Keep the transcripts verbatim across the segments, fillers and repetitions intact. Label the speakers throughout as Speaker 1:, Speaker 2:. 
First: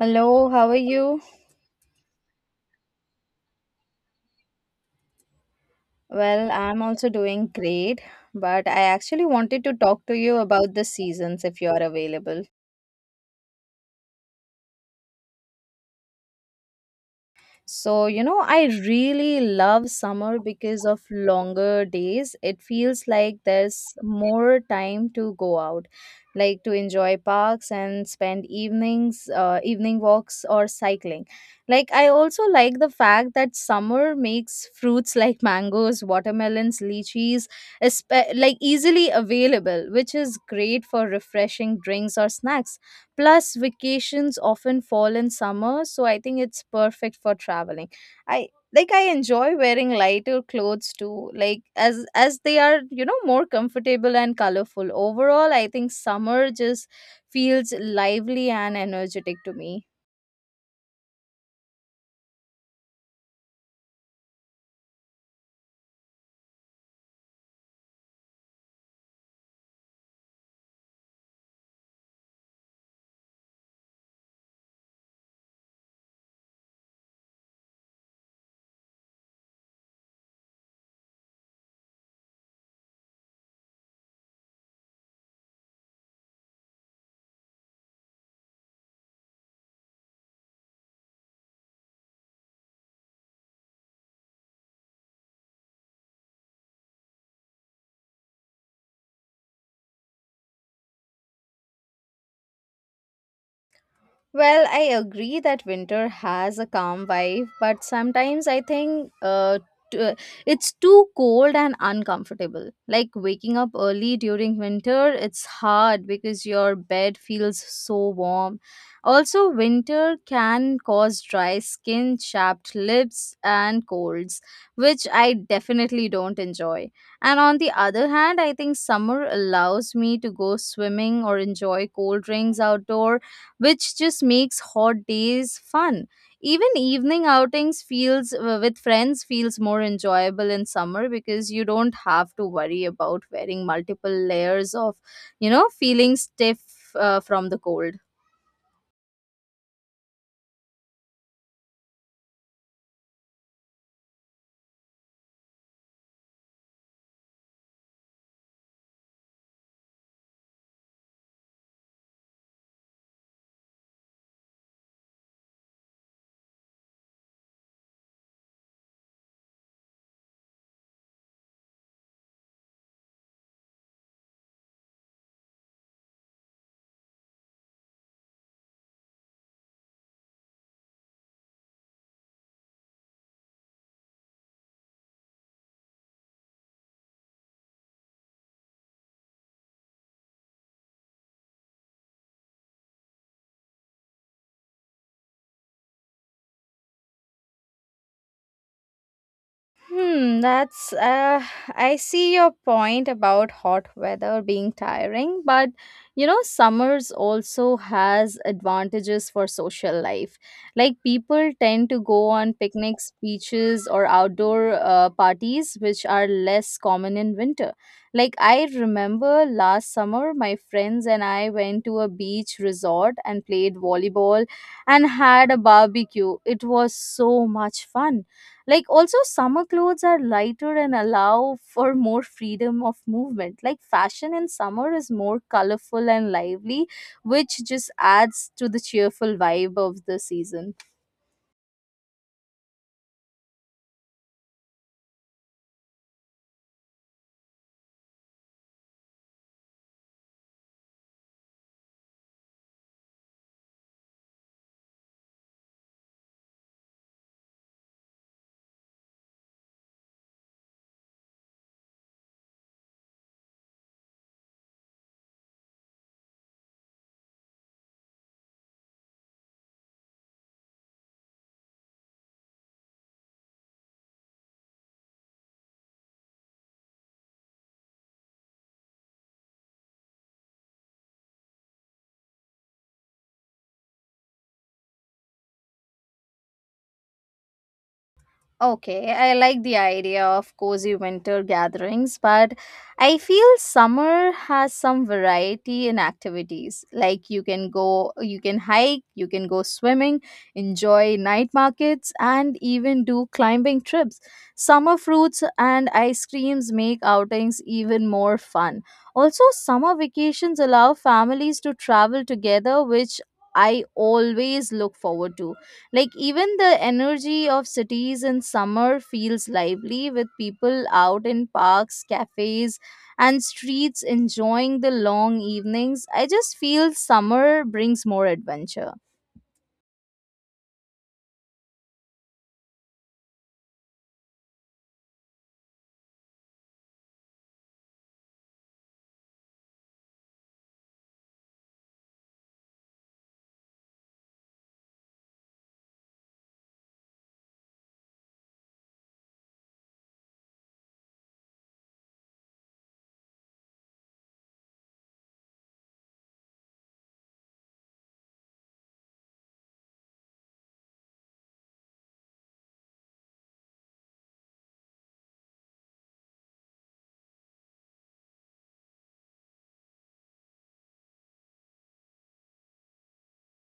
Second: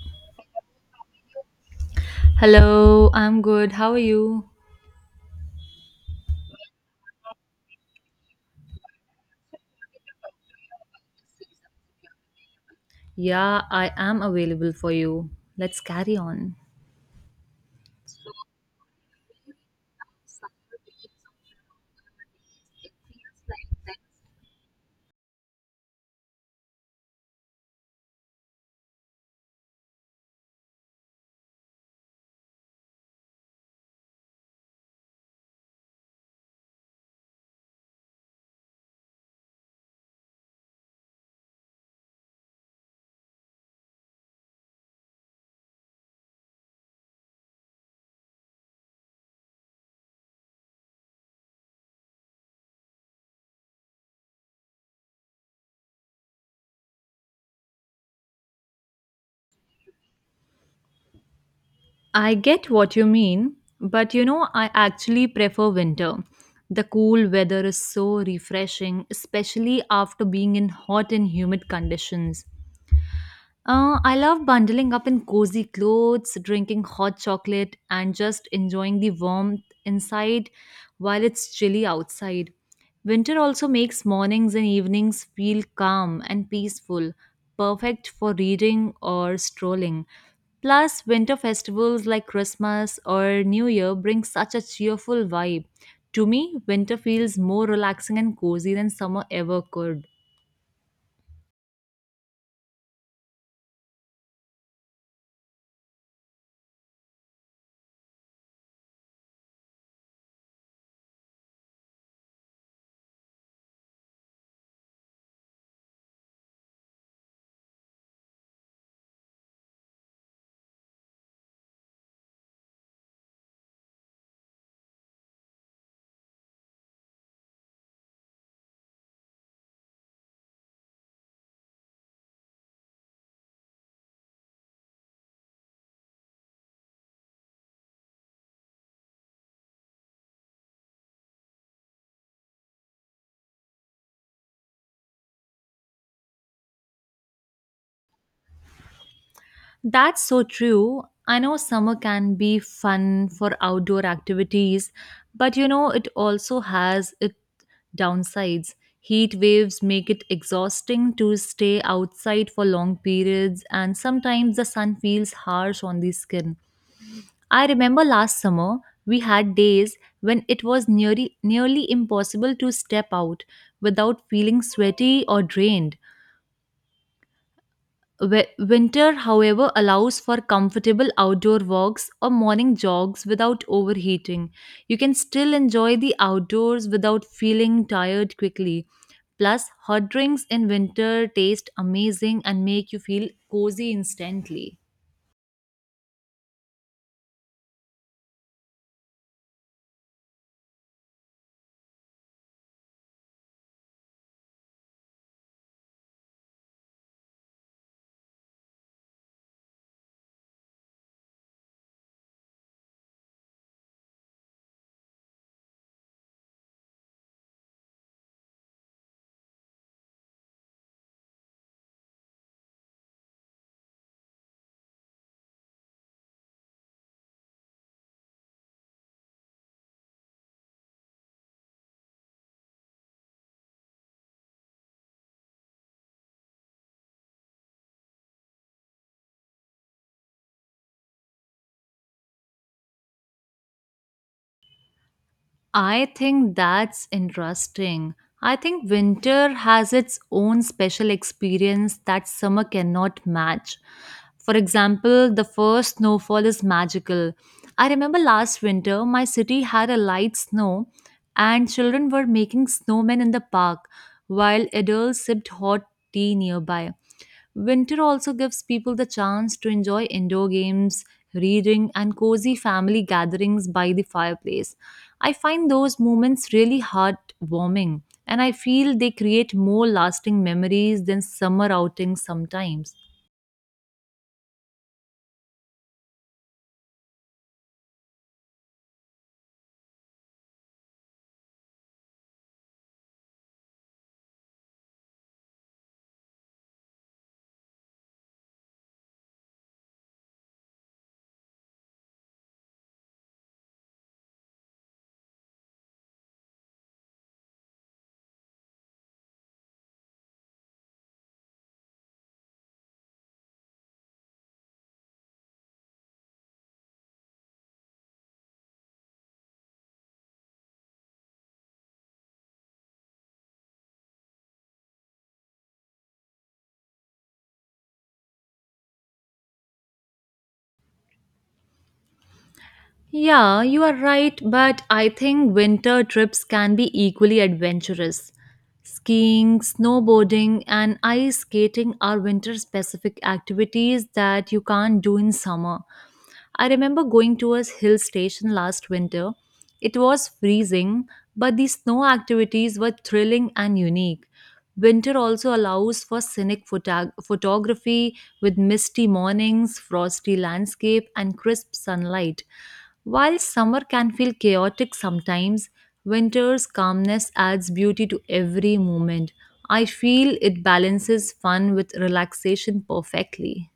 Speaker 1: Hello, how are you?
Speaker 2: Hello, I'm good. How are you?
Speaker 1: Well, I'm also doing great, but I actually wanted to talk to you about the seasons if you're available.
Speaker 2: Yeah, I am available for you. Let's carry on.
Speaker 1: So, you know, I really love summer because of longer days. It feels like there's more time to go out, like to enjoy parks and spend evenings, uh, evening walks or cycling. Like, I also like the fact that summer makes fruits like mangoes, watermelons, lychees, espe- like easily available, which is great for refreshing drinks or snacks. Plus, vacations often fall in summer, so I think it's perfect for traveling. I Like, I enjoy wearing lighter clothes too, like as as they are, you know, more comfortable and colorful. Overall, I think summer just feels lively and energetic to me.
Speaker 2: I get what you mean, but you know, I actually prefer winter. The cool weather is so refreshing, especially after being in hot and humid conditions. Uh, I love bundling up in cozy clothes, drinking hot chocolate, and just enjoying the warmth inside while it's chilly outside. Winter also makes mornings and evenings feel calm and peaceful, perfect for reading or strolling. Plus, winter festivals like Christmas or New Year bring such a cheerful vibe. To me, winter feels more relaxing and cozy than summer ever could.
Speaker 1: Well, I agree that winter has a calm vibe, but sometimes I think uh, t- uh, it's too cold and uncomfortable. Like waking up early during winter, it's hard because your bed feels so warm. Also, winter can cause dry skin, chapped lips, and colds, which I definitely don't enjoy. And on the other hand, I think summer allows me to go swimming or enjoy cold drinks outdoor which just makes hot days fun. Even evening outings feels uh, with friends feels more enjoyable in summer because you don't have to worry about wearing multiple layers of, you know, feeling stiff uh, from the cold.
Speaker 2: That's so true. I know summer can be fun for outdoor activities, but you know, it also has its downsides. Heat waves make it exhausting to stay outside for long periods, and sometimes the sun feels harsh on the skin. I remember last summer we had days when it was nearly, nearly impossible to step out without feeling sweaty or drained. Wi- Winter, however, allows for comfortable outdoor walks or morning jogs without overheating. You can still enjoy the outdoors without feeling tired quickly. Plus, hot drinks in winter taste amazing and make you feel cozy instantly.
Speaker 1: Hmm, that's uh I see your point about hot weather being tiring, but you know summers also has advantages for social life. Like people tend to go on picnics, beaches or outdoor uh, parties which are less common in winter. Like I remember last summer my friends and I went to a beach resort and played volleyball and had a barbecue. It was so much fun, like also summer clothes are lighter and allow for more freedom of movement. Like fashion in summer is more colorful and lively, which just adds to the cheerful vibe of the season.
Speaker 2: I think that's interesting. I think winter has its own special experience that summer cannot match. For example, the first snowfall is magical. I remember last winter, my city had a light snow, and children were making snowmen in the park while adults sipped hot tea nearby. Winter also gives people the chance to enjoy indoor games, reading, and cozy family gatherings by the fireplace. I find those moments really heartwarming, and I feel they create more lasting memories than summer outings sometimes.
Speaker 1: Okay, I like the idea of cozy winter gatherings, but I feel summer has some variety in activities. Like you can go, you can hike, you can go swimming, enjoy night markets, and even do climbing trips. Summer fruits and ice creams make outings even more fun. Also, summer vacations allow families to travel together, which I always look forward to, like even the energy of cities in summer feels lively with people out in parks, cafes, and streets enjoying the long evenings. I just feel summer brings more adventure.
Speaker 2: Yeah, you are right, but I think winter trips can be equally adventurous. Skiing, snowboarding, and ice skating are winter specific activities that you can't do in summer. I remember going to a hill station last winter. It was freezing, but the snow activities were thrilling and unique. Winter also allows for scenic photog- photography with misty mornings, frosty landscape, and crisp sunlight. While summer can feel chaotic sometimes, winter's calmness adds beauty to every moment. I feel it balances fun with relaxation perfectly.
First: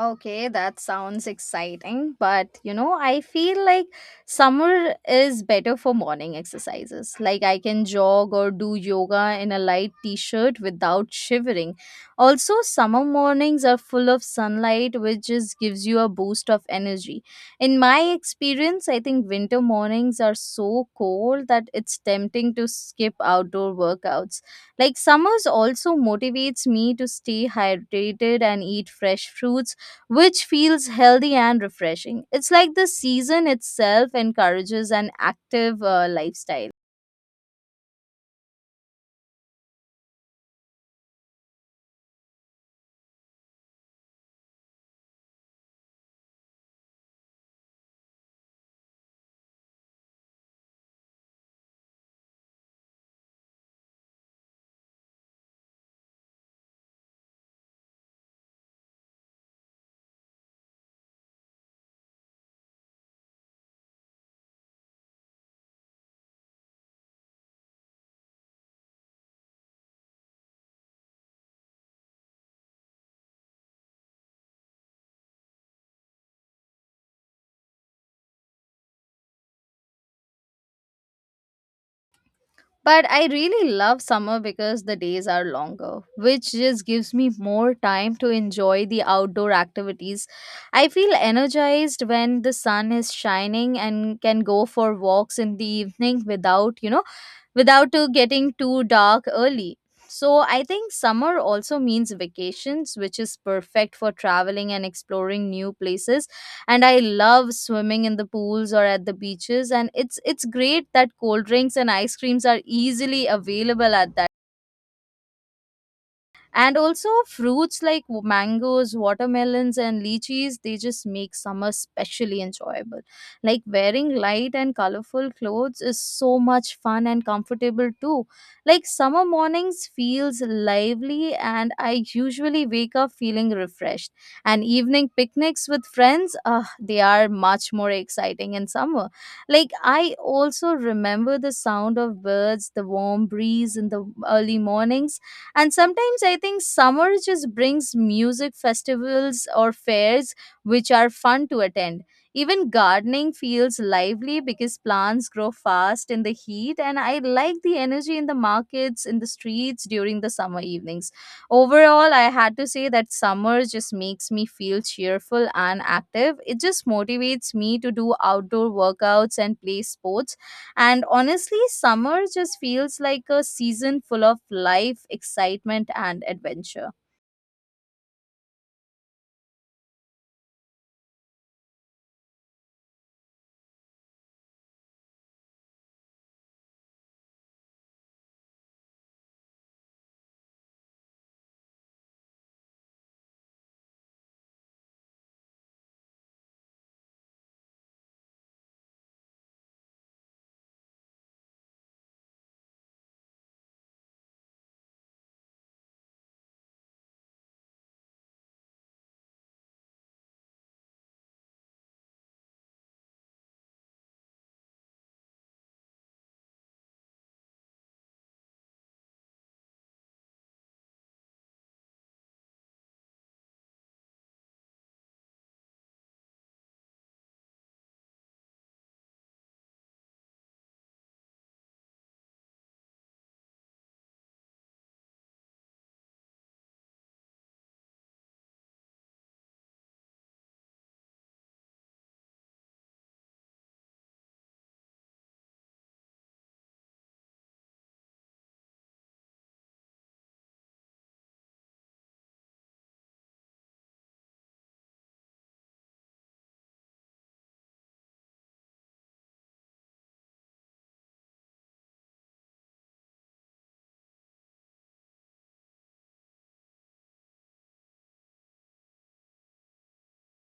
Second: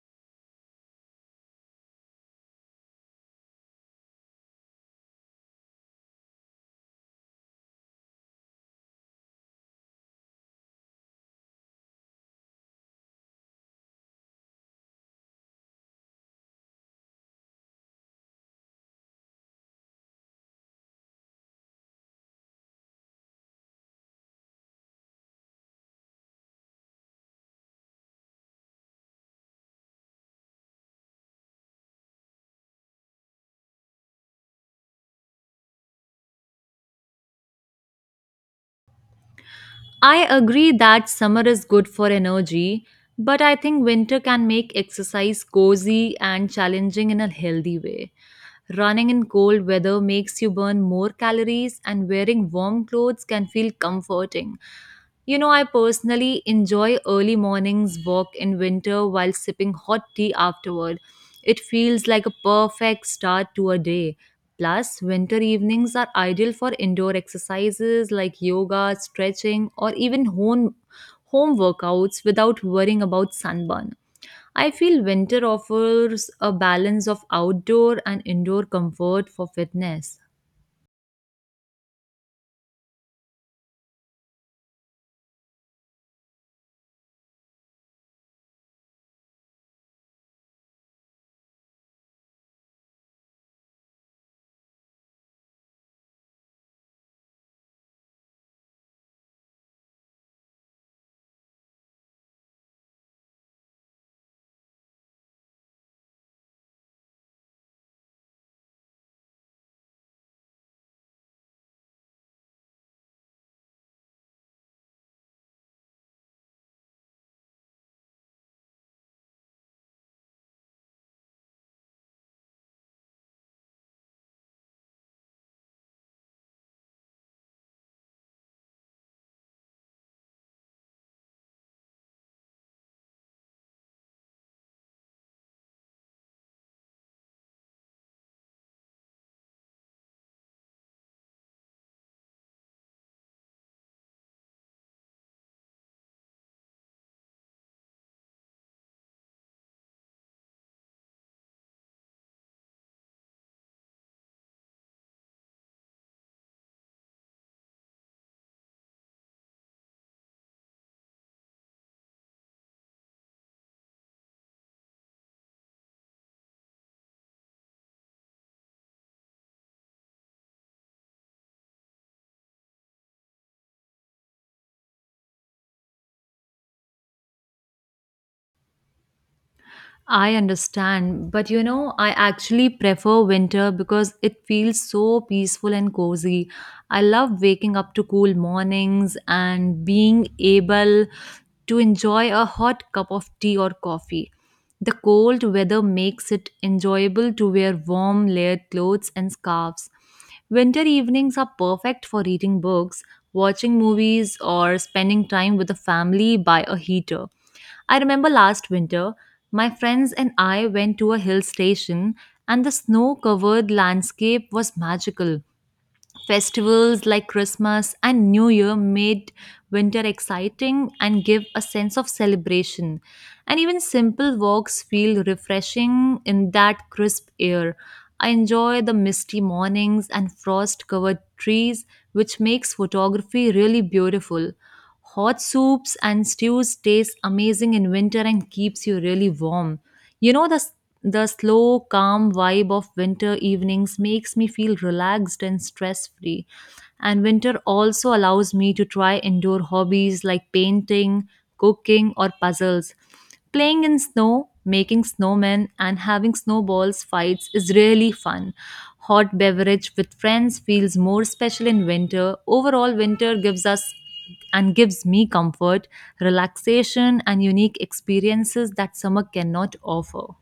Speaker 1: Okay, that sounds exciting, but you know, I feel like summer is better for morning exercises. Like I can jog or do yoga in a light t-shirt without shivering. Also, summer mornings are full of sunlight which just gives you a boost of energy. In my experience, I think winter mornings are so cold that it's tempting to skip outdoor workouts. Like summers also motivates me to stay hydrated and eat fresh fruits which feels healthy and refreshing. It's like the season itself encourages an active uh, lifestyle.
Speaker 2: I agree that summer is good for energy, but I think winter can make exercise cozy and challenging in a healthy way. Running in cold weather makes you burn more calories, and wearing warm clothes can feel comforting. You know, I personally enjoy early mornings walk in winter while sipping hot tea afterward. It feels like a perfect start to a day. Plus, winter evenings are ideal for indoor exercises like yoga, stretching, or even home, home workouts without worrying about sunburn. I feel winter offers a balance of outdoor and indoor comfort for fitness.
Speaker 1: But I really love summer because the days are longer, which just gives me more time to enjoy the outdoor activities. I feel energized when the sun is shining and can go for walks in the evening without, you know, without uh, getting too dark early. So, I think summer also means vacations, which is perfect for traveling and exploring new places. And I love swimming in the pools or at the beaches. And it's it's great that cold drinks and ice creams are easily available at that, and also fruits like mangoes, watermelons and lychees, they just make summer specially enjoyable. Like wearing light and colorful clothes is so much fun and comfortable too. Like summer mornings feels lively and I usually wake up feeling refreshed, and evening picnics with friends, uh, they are much more exciting in summer. Like I also remember the sound of birds, the warm breeze in the early mornings, and sometimes I think summer just brings music festivals or fairs which are fun to attend. Even gardening feels lively because plants grow fast in the heat, and I like the energy in the markets, in the streets during the summer evenings. Overall, I had to say that summer just makes me feel cheerful and active. It just motivates me to do outdoor workouts and play sports, and honestly, summer just feels like a season full of life, excitement, and adventure.
Speaker 2: I understand, but you know, I actually prefer winter because it feels so peaceful and cozy. I love waking up to cool mornings and being able to enjoy a hot cup of tea or coffee. The cold weather makes it enjoyable to wear warm, layered clothes and scarves. Winter evenings are perfect for reading books, watching movies, or spending time with the family by a heater. I remember last winter, my friends and I went to a hill station, and the snow covered landscape was magical. Festivals like Christmas and New Year made winter exciting and give a sense of celebration. And even simple walks feel refreshing in that crisp air. I enjoy the misty mornings and frost covered trees, which makes photography really beautiful. Hot soups and stews taste amazing in winter and keeps you really warm. You know the the slow, calm vibe of winter evenings makes me feel relaxed and stress-free. And winter also allows me to try indoor hobbies like painting, cooking, or puzzles. Playing in snow, making snowmen, and having snowballs fights is really fun. Hot beverage with friends feels more special in winter. Overall, winter gives us and gives me comfort, relaxation, and unique experiences that summer cannot offer.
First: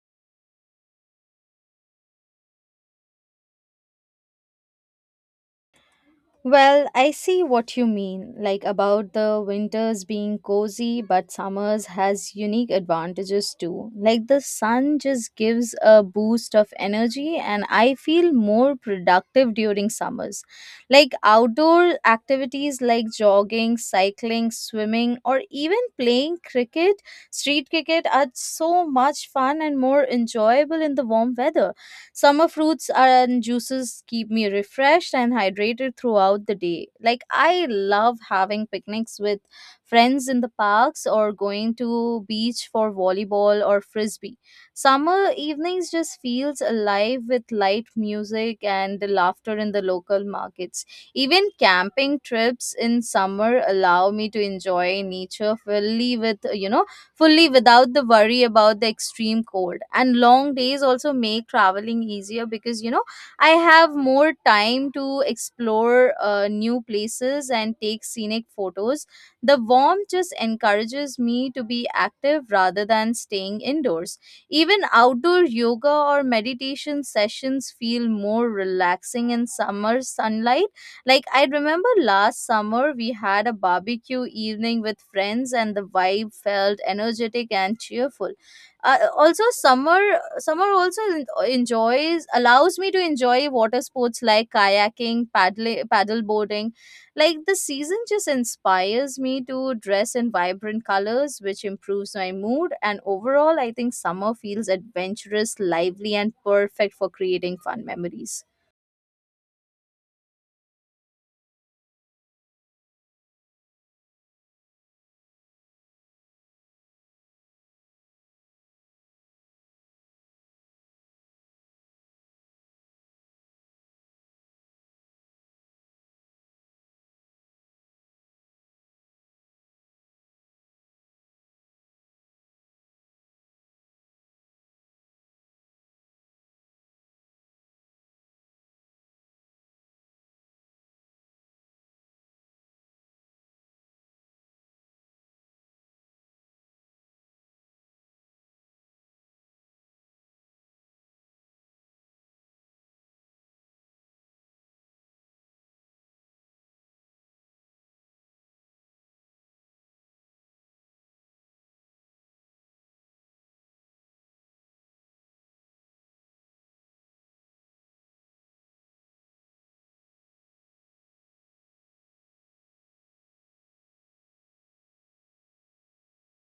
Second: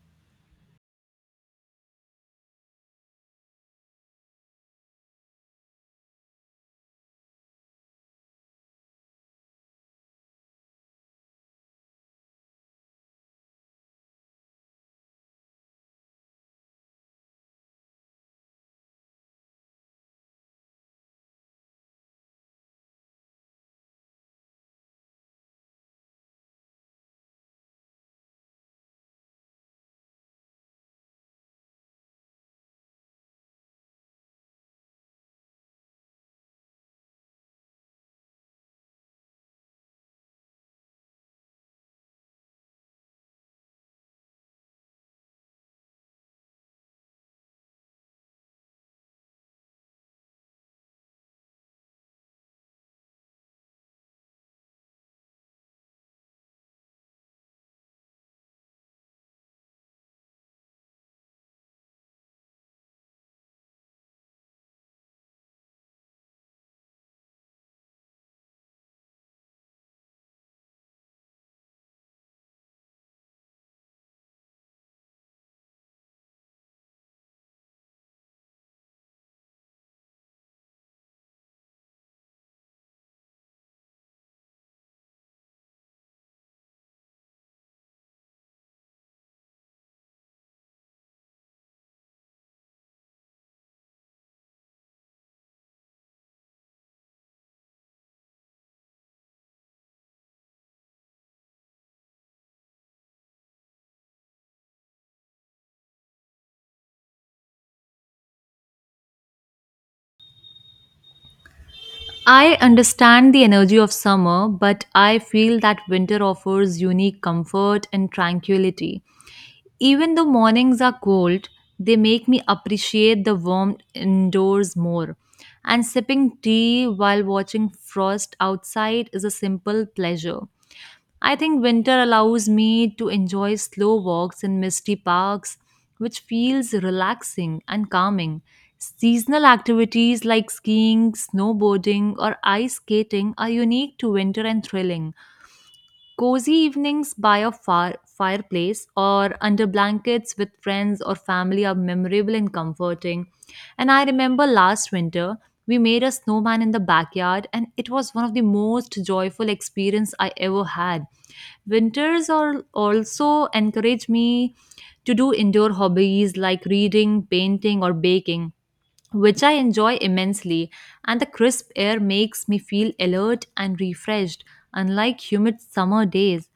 Speaker 1: Well, I see what you mean, like about the winters being cozy, but summers has unique advantages too. Like the sun just gives a boost of energy, and I feel more productive during summers. Like outdoor activities like jogging, cycling, swimming, or even playing cricket, street cricket, are so much fun and more enjoyable in the warm weather. Summer fruits and juices keep me refreshed and hydrated throughout the day. Like, I love having picnics with friends in the parks or going to beach for volleyball or frisbee. Summer evenings just feels alive with light music and the laughter in the local markets. Even camping trips in summer allow me to enjoy nature fully with, you know, fully without the worry about the extreme cold. And long days also make traveling easier because, you know, I have more time to explore uh, new places and take scenic photos. The warmth just encourages me to be active rather than staying indoors. Even outdoor yoga or meditation sessions feel more relaxing in summer sunlight, like I remember last summer we had a barbecue evening with friends and the vibe felt energetic and cheerful. Uh, also, summer summer also en- enjoys allows me to enjoy water sports like kayaking, paddle paddle boarding. Like the season just inspires me to dress in vibrant colors which improves my mood, and overall I think summer feels adventurous, lively and perfect for creating fun memories.
Speaker 2: I understand the energy of summer, but I feel that winter offers unique comfort and tranquility. Even though mornings are cold, they make me appreciate the warmth indoors more. And sipping tea while watching frost outside is a simple pleasure. I think winter allows me to enjoy slow walks in misty parks, which feels relaxing and calming. Seasonal activities like skiing, snowboarding, or ice skating are unique to winter and thrilling. Cozy evenings by a fire- fireplace or under blankets with friends or family are memorable and comforting. And I remember last winter, we made a snowman in the backyard, and it was one of the most joyful experience I ever had. Winters are also encourage me to do indoor hobbies like reading, painting, or baking which I enjoy immensely, and the crisp air makes me feel alert and refreshed, unlike humid summer days.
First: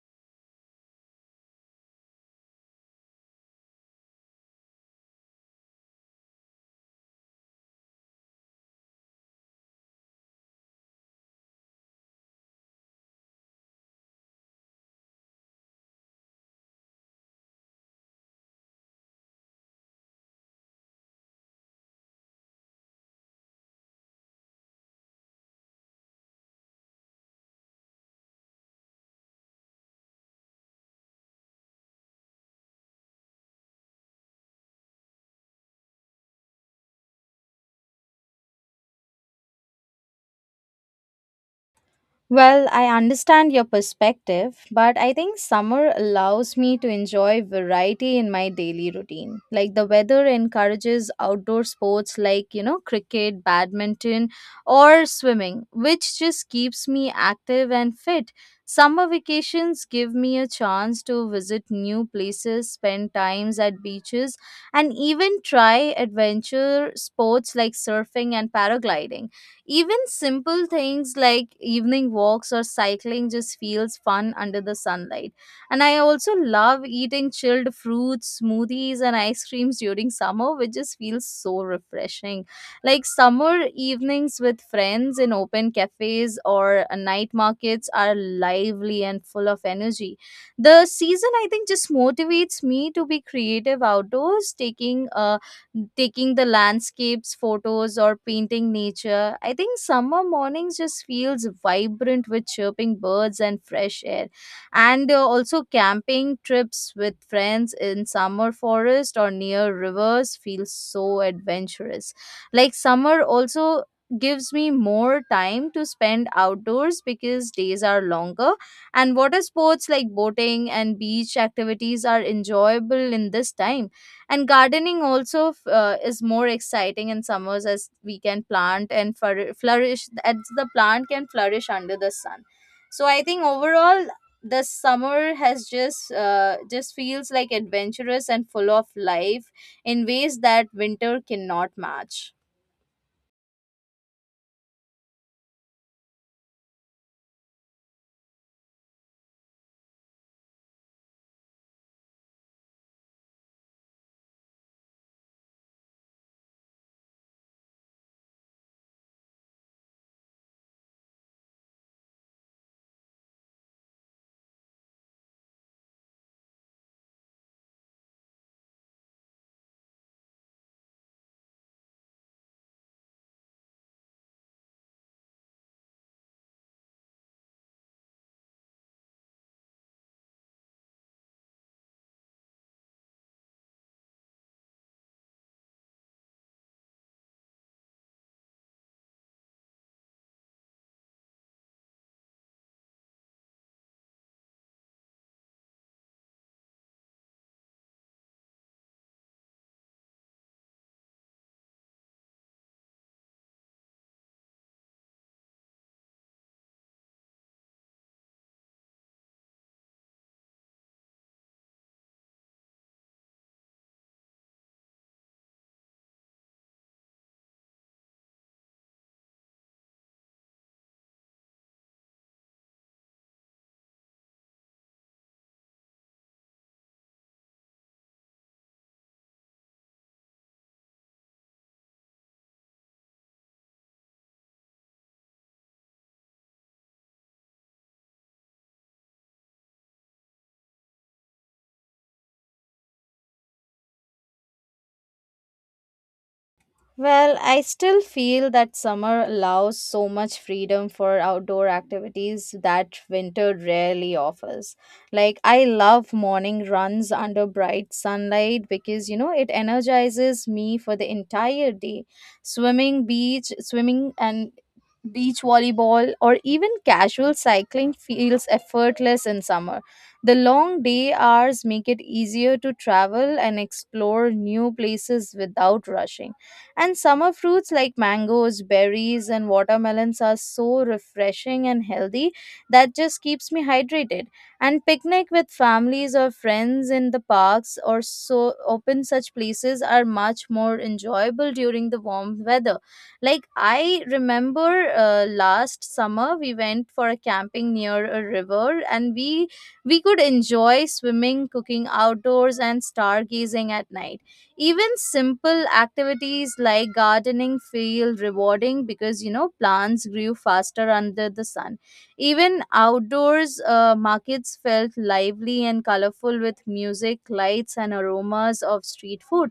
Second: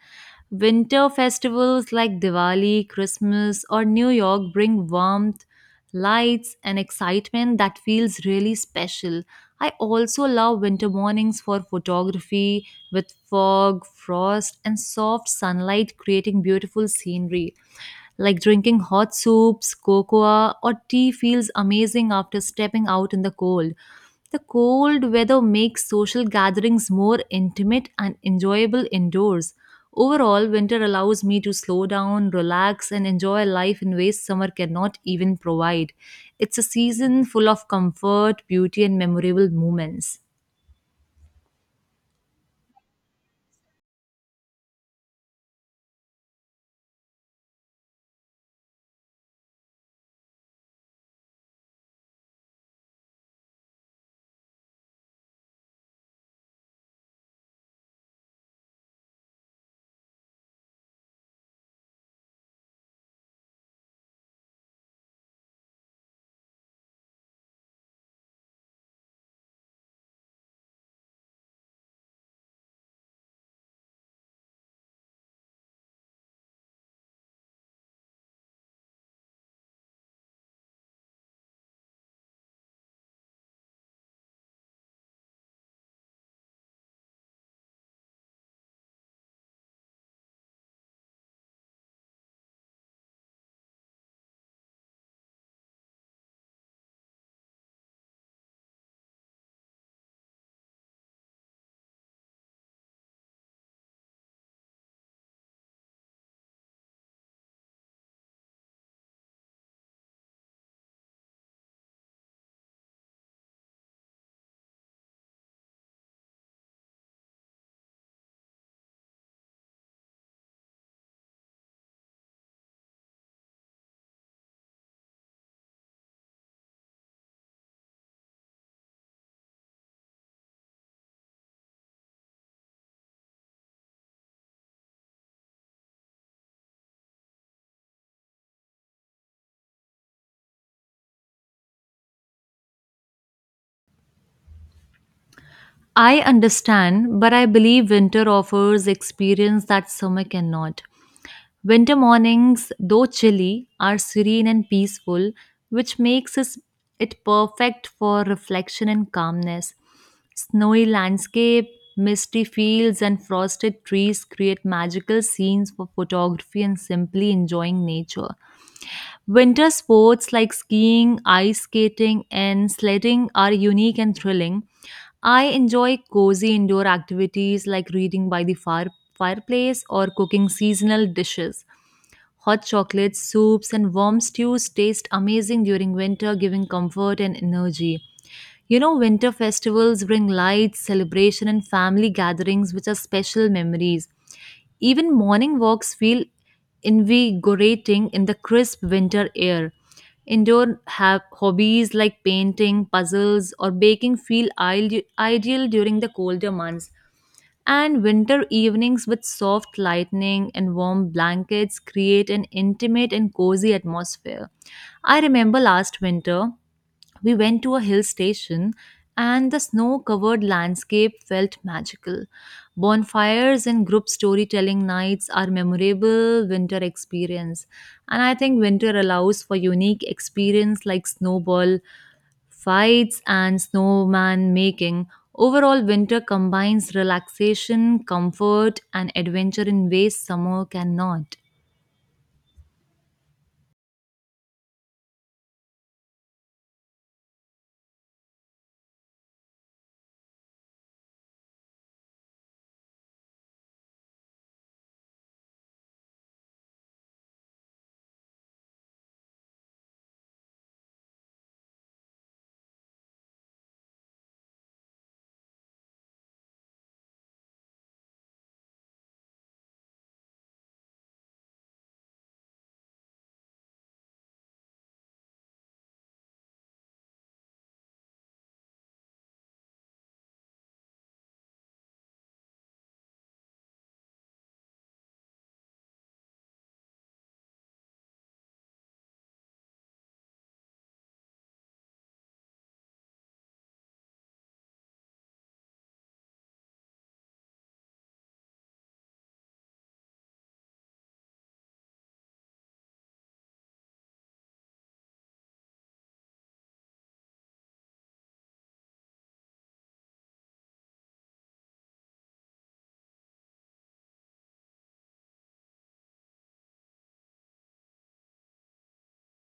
Speaker 2: Winter festivals like Diwali, Christmas, or New York bring warmth, lights, and excitement that feels really special. I also love winter mornings for photography with fog, frost, and soft sunlight creating beautiful scenery. Like drinking hot soups, cocoa, or tea feels amazing after stepping out in the cold. The cold weather makes social gatherings more intimate and enjoyable indoors. Overall, winter allows me to slow down, relax, and enjoy life in ways summer cannot even provide. It's a season full of comfort, beauty, and memorable moments.
Speaker 1: Well, I understand your perspective, but I think summer allows me to enjoy variety in my daily routine. Like the weather encourages outdoor sports like, you know, cricket, badminton, or swimming, which just keeps me active and fit. Summer vacations give me a chance to visit new places, spend times at beaches, and even try adventure sports like surfing and paragliding. Even simple things like evening walks or cycling just feels fun under the sunlight. And I also love eating chilled fruits, smoothies, and ice creams during summer, which just feels so refreshing. Like summer evenings with friends in open cafes or uh, night markets are lively and full of energy. The season, I think, just motivates me to be creative outdoors, taking a taking the landscapes photos or painting nature. I think summer mornings just feels vibrant with chirping birds and fresh air, and uh, also camping trips with friends in summer forest or near rivers feels so adventurous. Like summer also gives me more time to spend outdoors because days are longer, and water sports like boating and beach activities are enjoyable in this time. And gardening also f- uh, is more exciting in summers as we can plant and flour- flourish, as the plant can flourish under the sun. So I think overall the summer has just uh, just feels like adventurous and full of life in ways that winter cannot match.
Speaker 2: I understand, but I believe winter offers experience that summer cannot. Winter mornings, though chilly, are serene and peaceful, which makes us- it perfect for reflection and calmness. Snowy landscape, misty fields, and frosted trees create magical scenes for photography and simply enjoying nature. Winter sports like skiing, ice skating, and sledding are unique and thrilling. I enjoy cozy indoor activities like reading by the fire, fireplace or cooking seasonal dishes. Hot chocolates, soups, and warm stews taste amazing during winter, giving comfort and energy. You know, winter festivals bring lights, celebration, and family gatherings, which are special memories. Even morning walks feel invigorating in the crisp winter air. Indoor have hobbies like painting, puzzles, or baking feel ideal ideal during the colder months. And winter evenings with soft lighting and warm blankets create an intimate and cozy atmosphere. I remember last winter, we went to a hill station and the snow covered landscape felt magical. Bonfires and group storytelling nights are memorable winter experience. And I think winter allows for unique experience like snowball fights, and snowman making. Overall, winter combines relaxation, comfort, and adventure in ways summer cannot.
Speaker 1: Well, I still feel that summer allows so much freedom for outdoor activities that winter rarely offers. Like, I love morning runs under bright sunlight because, you know, it energizes me for the entire day. Swimming, beach, swimming, and beach volleyball, or even casual cycling feels effortless in summer. The long day hours make it easier to travel and explore new places without rushing. And summer fruits like mangoes, berries, and watermelons are so refreshing and healthy that just keeps me hydrated. And picnic with families or friends in the parks or so open such places are much more enjoyable during the warm weather. Like I remember uh, last summer we went for a camping near a river and we we could enjoy swimming, cooking outdoors and stargazing at night. Even simple activities like gardening feel rewarding because you know plants grew faster under the sun. Even outdoors uh, markets felt lively and colorful with music, lights, and aromas of street food.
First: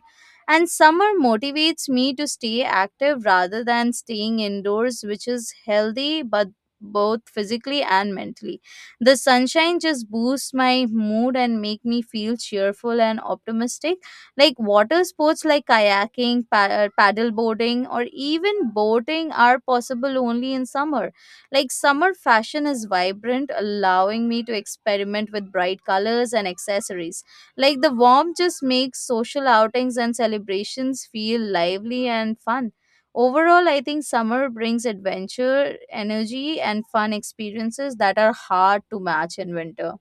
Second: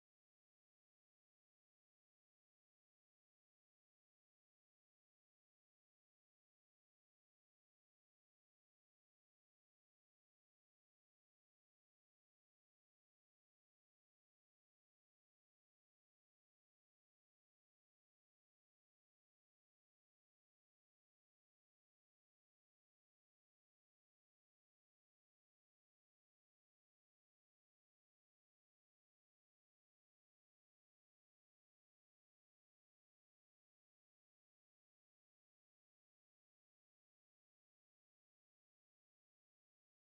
Speaker 1: And summer motivates me to stay active rather than staying indoors, which is healthy but both physically and mentally. The sunshine just boosts my mood and make me feel cheerful and optimistic, like water sports like kayaking, pa- uh, paddle boarding, or even boating are possible only in summer. Like summer fashion is vibrant, allowing me to experiment with bright colors and accessories. Like the warmth just makes social outings and celebrations feel lively and fun. Overall, I think summer brings adventure, energy, and fun experiences that are hard to match in winter.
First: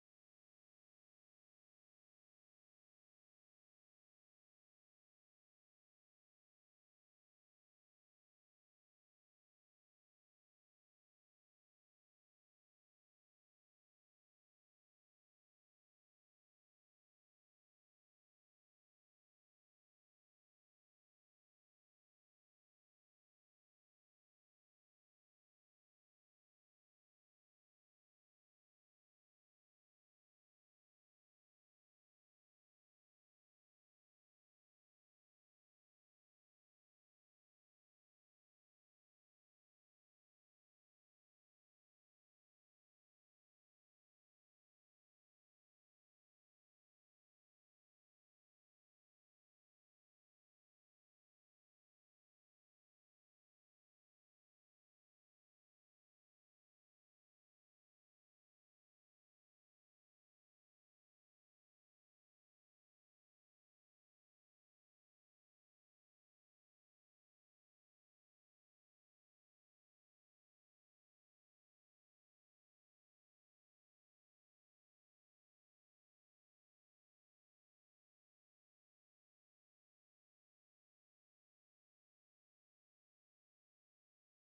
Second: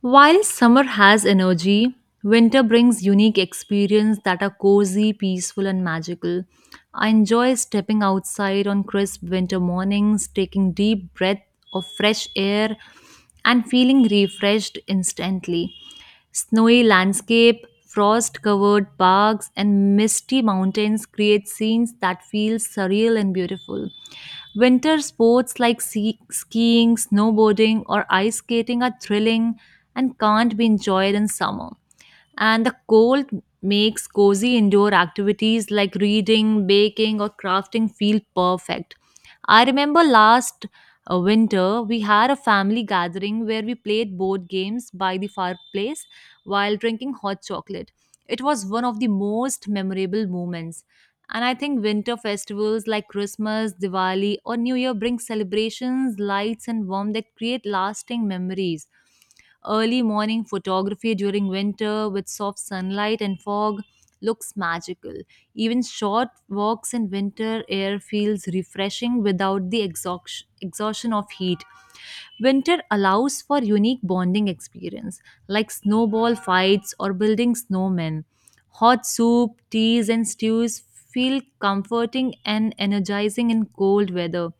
Speaker 2: While summer has energy, winter brings unique experiences that are cozy, peaceful, and magical. I enjoy stepping outside on crisp winter mornings, taking deep breath of fresh air, and feeling refreshed instantly. Snowy landscape, frost-covered parks, and misty mountains create scenes that feel surreal and beautiful. Winter sports like sea- skiing, snowboarding, or ice skating are thrilling and can't be enjoyed in summer and the cold makes cozy indoor activities like reading, baking, or crafting feel perfect. I remember last uh, winter we had a family gathering where we played board games by the fireplace while drinking hot chocolate. It was one of the most memorable moments. And I think winter festivals like Christmas, Diwali, or New Year bring celebrations, lights, and warmth that create lasting memories. Early morning photography during winter with soft sunlight and fog looks magical. Even short walks in winter air feels refreshing without the exhaust- exhaustion of heat. Winter allows for unique bonding experience like snowball fights or building snowmen. Hot soup, teas and stews feel comforting and energizing in cold weather.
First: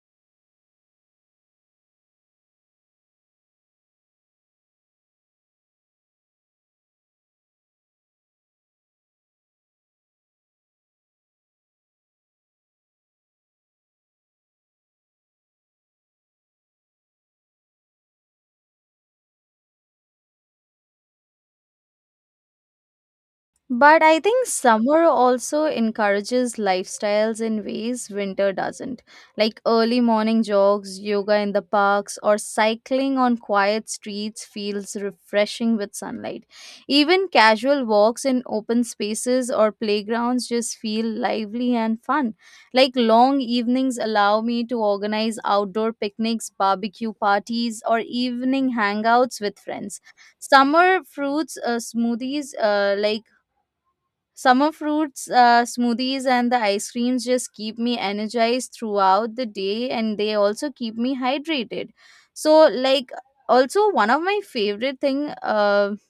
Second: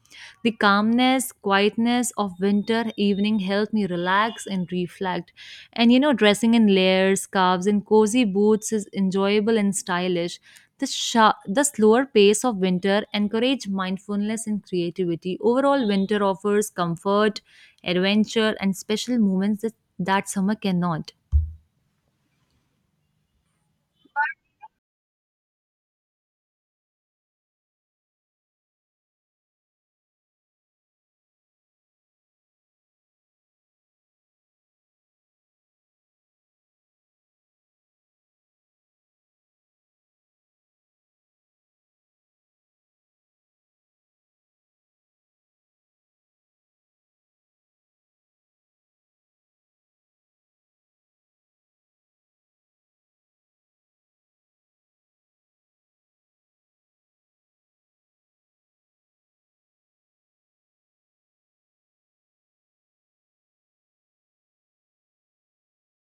Speaker 2: The calmness, quietness of winter evening helped me relax and reflect. And you know, dressing in layers, scarves, and cozy boots is enjoyable and stylish. The, sha the slower pace of winter encourage mindfulness and creativity. Overall, winter offers comfort, adventure, and special moments that, that summer cannot.
Speaker 1: But I think summer also encourages lifestyles in ways winter doesn't, like early morning jogs, yoga in the parks, or cycling on quiet streets feels refreshing with sunlight. Even casual walks in open spaces or playgrounds just feel lively and fun. Like, long evenings allow me to organize outdoor picnics, barbecue parties, or evening hangouts with friends. Summer fruits uh, smoothies uh, like Summer fruits, uh, smoothies, and the ice creams just keep me energized throughout the day, and they also keep me hydrated. So, like, also, one of my favorite thing um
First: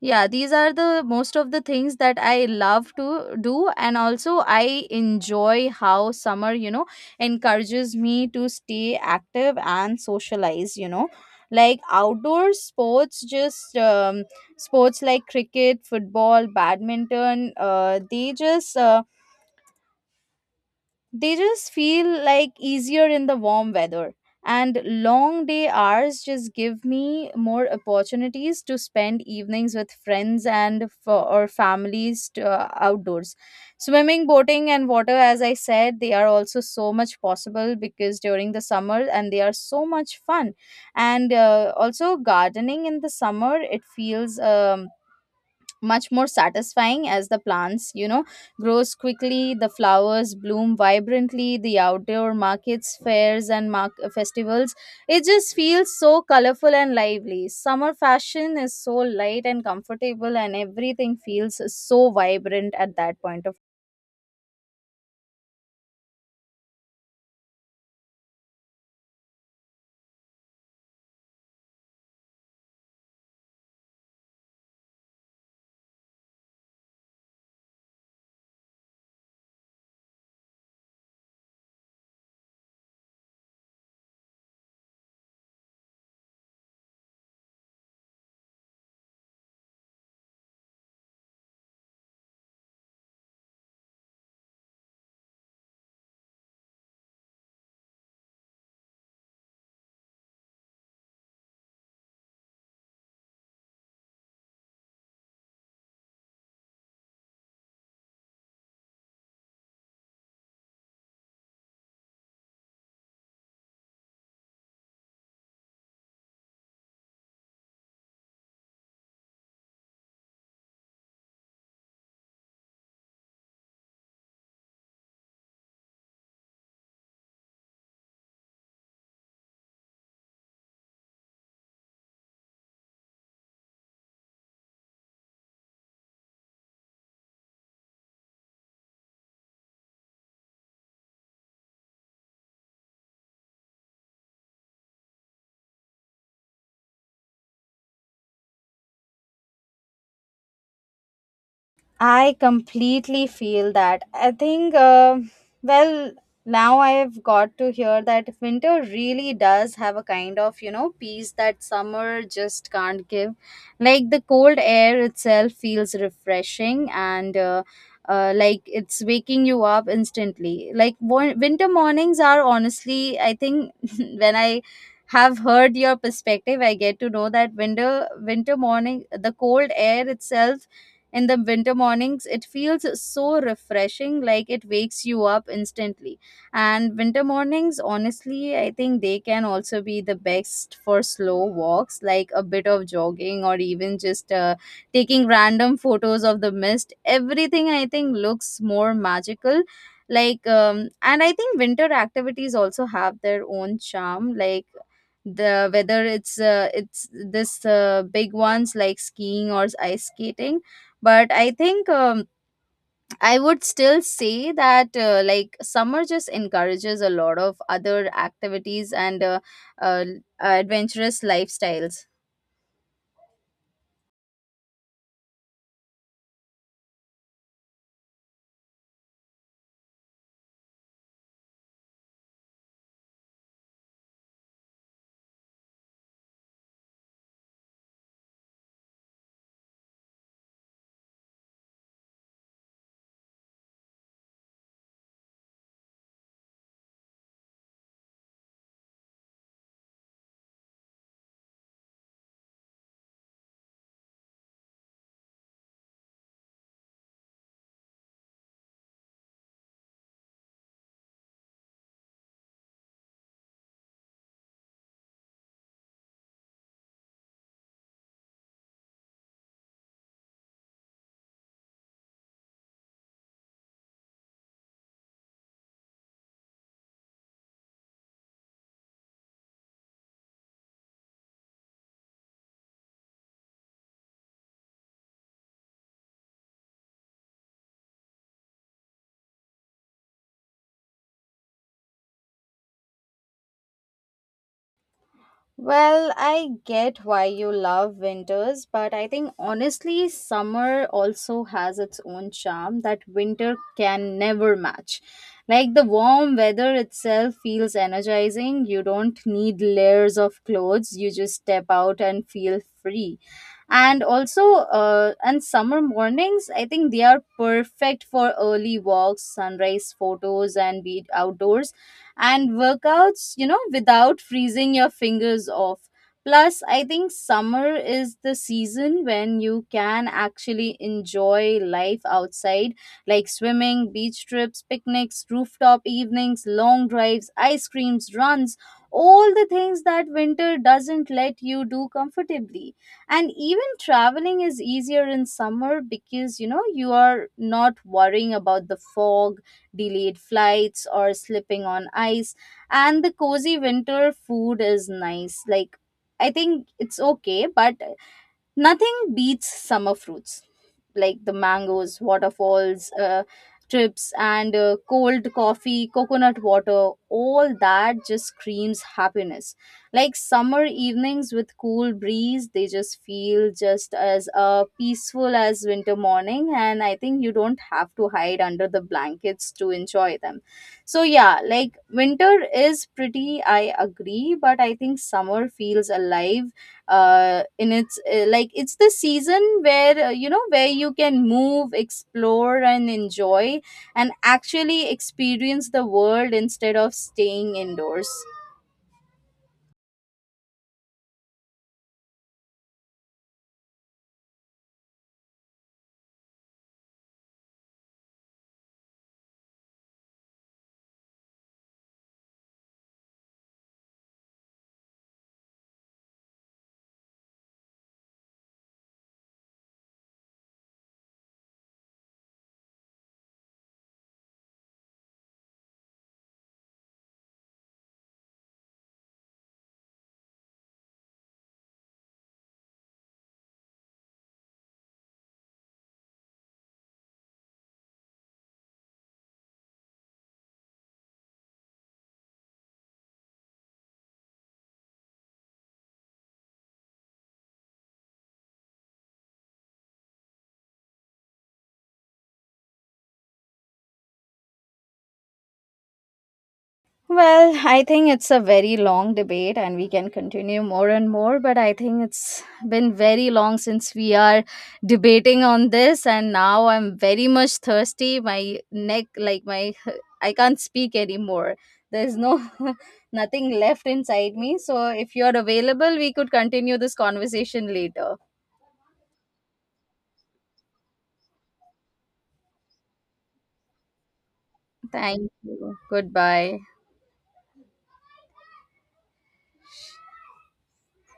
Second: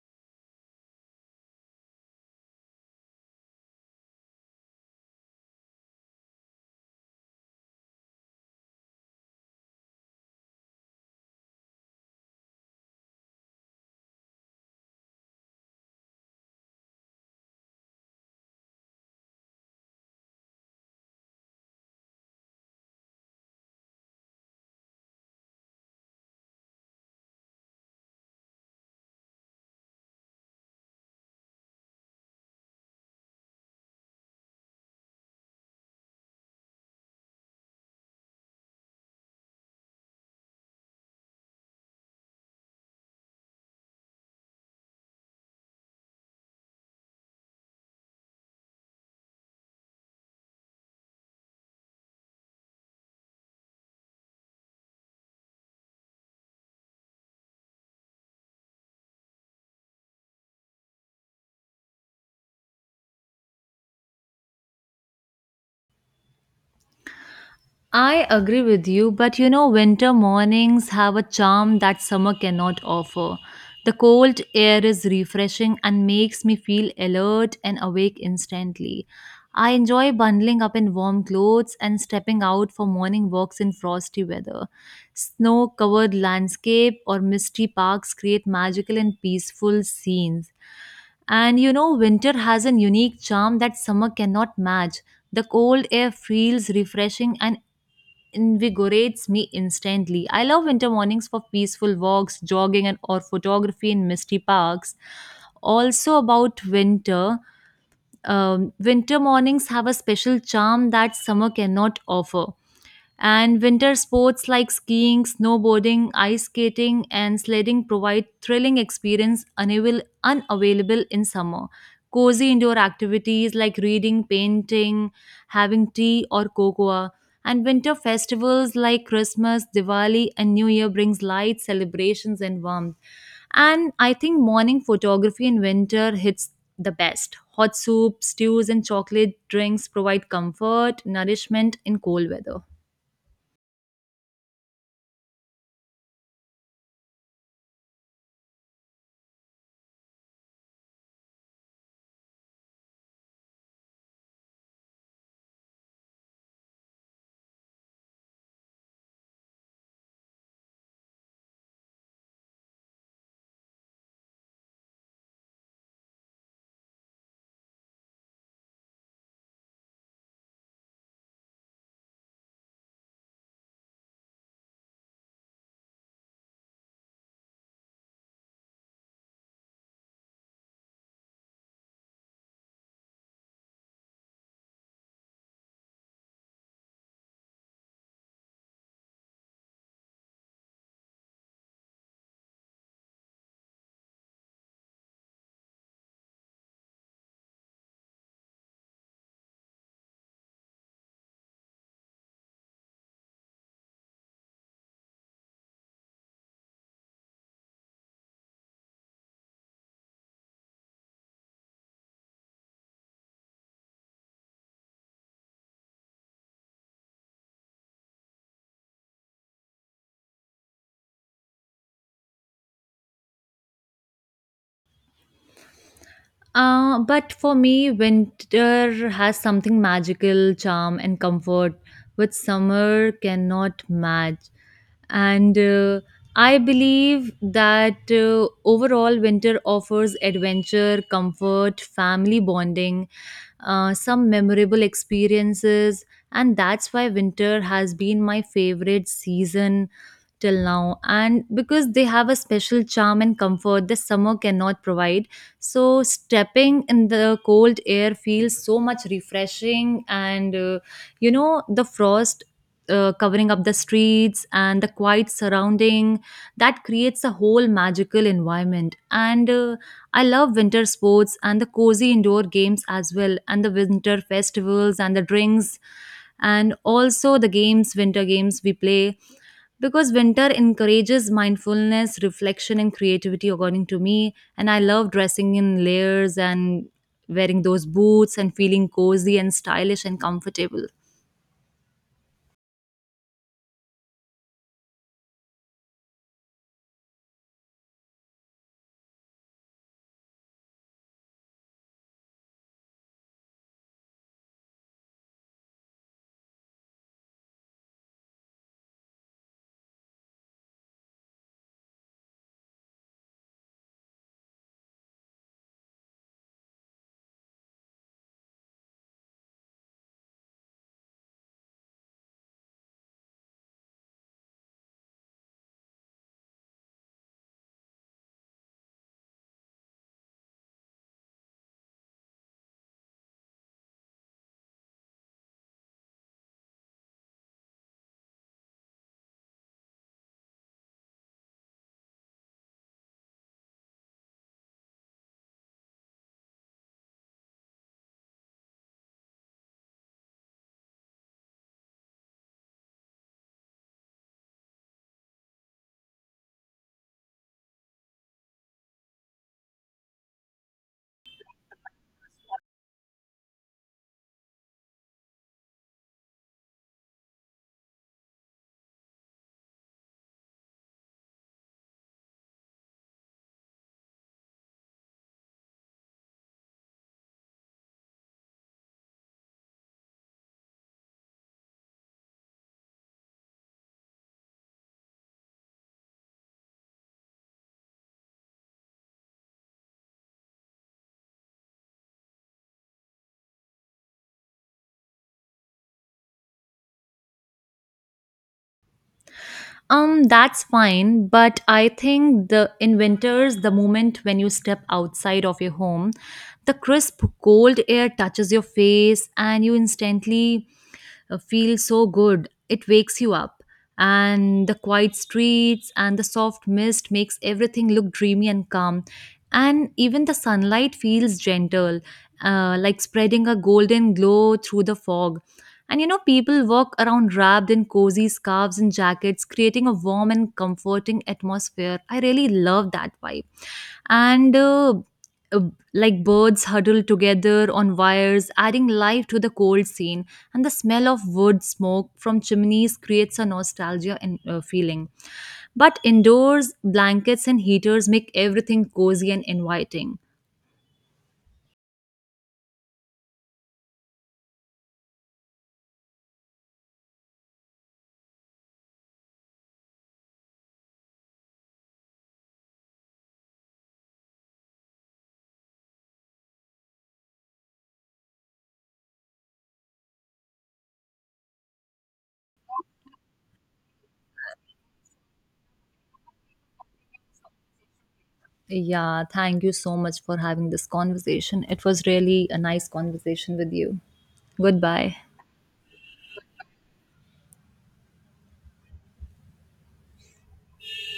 Speaker 1: Yeah, these are the most of the things that I love to do, and also I enjoy how summer, you know, encourages me to stay active and socialize, you know. Like, outdoor sports, just um, sports like cricket, football, badminton, uh, they just uh, they just feel like easier in the warm weather, and long day hours just give me more opportunities to spend evenings with friends and f- or families to, uh, outdoors, swimming, boating, and water. As I said, they are also so much possible because during the summer, and they are so much fun. And uh, also, gardening in the summer, it feels um, much more satisfying as the plants, you know grows quickly, the flowers bloom vibrantly, the outdoor markets, fairs, and mark- festivals, it just feels so colorful and lively. Summer fashion is so light and comfortable, and everything feels so vibrant at that point of.
Speaker 2: I agree with you, but you know, winter mornings have a charm that summer cannot offer. The cold air is refreshing and makes me feel alert and awake instantly. I enjoy bundling up in warm clothes and stepping out for morning walks in frosty weather. Snow covered landscape or misty parks create magical and peaceful scenes. And you know, winter has a unique charm that summer cannot match. The cold air feels refreshing and invigorates me instantly. I love winter mornings for peaceful walks, jogging, and or photography in misty parks. Also about winter, um, winter mornings have a special charm that summer cannot offer. And winter sports like skiing, snowboarding, ice skating, and sledding provide thrilling experience unavail- unavailable in summer. Cozy indoor activities like reading, painting, having tea or cocoa, and winter festivals like Christmas, Diwali, and New Year brings light, celebrations, and warmth. And I think morning photography in winter hits the best. Hot soup, stews, and chocolate drinks provide comfort, nourishment in cold weather.
Speaker 1: I completely feel that. I think, uh, well, now I've got to hear that winter really does have a kind of, you know, peace that summer just can't give. Like, the cold air itself feels refreshing, and uh, uh, like, it's waking you up instantly. Like, wo- winter mornings are honestly, I think, when I have heard your perspective, I get to know that winter winter morning, the cold air itself in the winter mornings, it feels so refreshing, like it wakes you up instantly. And winter mornings, honestly, I think they can also be the best for slow walks, like a bit of jogging, or even just uh, taking random photos of the mist. Everything, I think, looks more magical. Like, um, and I think winter activities also have their own charm, like, the whether it's uh, it's this uh, big ones like skiing or ice skating. But I think, um, I would still say that, uh, like, summer just encourages a lot of other activities and uh, uh, adventurous lifestyles.
Speaker 2: Uh, but for me, winter has something magical, charm, and comfort which summer cannot match and uh, I believe that uh, overall, winter offers adventure, comfort, family bonding, uh, some memorable experiences, and that's why winter has been my favorite season till now, and because they have a special charm and comfort the summer cannot provide. So stepping in the cold air feels so much refreshing, and uh, you know, the frost uh, covering up the streets and the quiet surrounding, that creates a whole magical environment. And uh, I love winter sports and the cozy indoor games as well, and the winter festivals and the drinks, and also the games, winter games we play, because winter encourages mindfulness, reflection, and creativity, according to me. And I love dressing in layers and wearing those boots and feeling cozy and stylish and comfortable.
Speaker 1: Well, I get why you love winters, but I think, honestly, summer also has its own charm that winter can never match. Like, the warm weather itself feels energizing. You don't need layers of clothes, you just step out and feel free. And also, uh, and summer mornings, I think they are perfect for early walks, sunrise photos, and be outdoors and workouts, you know, without freezing your fingers off. Plus, I think summer is the season when you can actually enjoy life outside, like swimming, beach trips, picnics, rooftop evenings, long drives, ice creams, runs, all the things that winter doesn't let you do comfortably. And even traveling is easier in summer because, you know, you are not worrying about the fog, delayed flights, or slipping on ice. And the cozy winter food is nice. Like, I think it's okay, but nothing beats summer fruits like the mangoes, waterfalls, uh, trips, and uh, cold coffee, coconut water. All that just screams happiness. Like, summer evenings with cool breeze, they just feel just as uh, peaceful as winter morning. And I think you don't have to hide under the blankets to enjoy them. So yeah, like, winter is pretty, I agree, but I think summer feels alive, uh, in its uh, like, it's the season where, uh, you know, where you can move, explore, and enjoy and actually experience the world instead of staying indoors.
Speaker 2: Um, that's fine, but I think the in winters, the moment when you step outside of your home, the crisp cold air touches your face and you instantly uh, feel so good. It wakes you up. And the quiet streets and the soft mist makes everything look dreamy and calm, and even the sunlight feels gentle, uh, like spreading a golden glow through the fog. And you know, people walk around wrapped in cozy scarves and jackets, creating a warm and comforting atmosphere. I really love that vibe. And uh, uh, like, birds huddle together on wires, adding life to the cold scene, and the smell of wood smoke from chimneys creates a nostalgia and uh, feeling. But indoors, blankets and heaters make everything cozy and inviting.
Speaker 1: Well, I think it's a very long debate and we can continue more and more, but I think it's been very long since we are debating on this, and now I'm very much thirsty. My neck, like my I can't speak anymore. There's no nothing left inside me. So if you're available, we could continue this conversation later.
Speaker 2: Yeah, thank you so much for having this conversation. It was really a nice conversation with you. Goodbye.
Speaker 1: Thank you. Goodbye.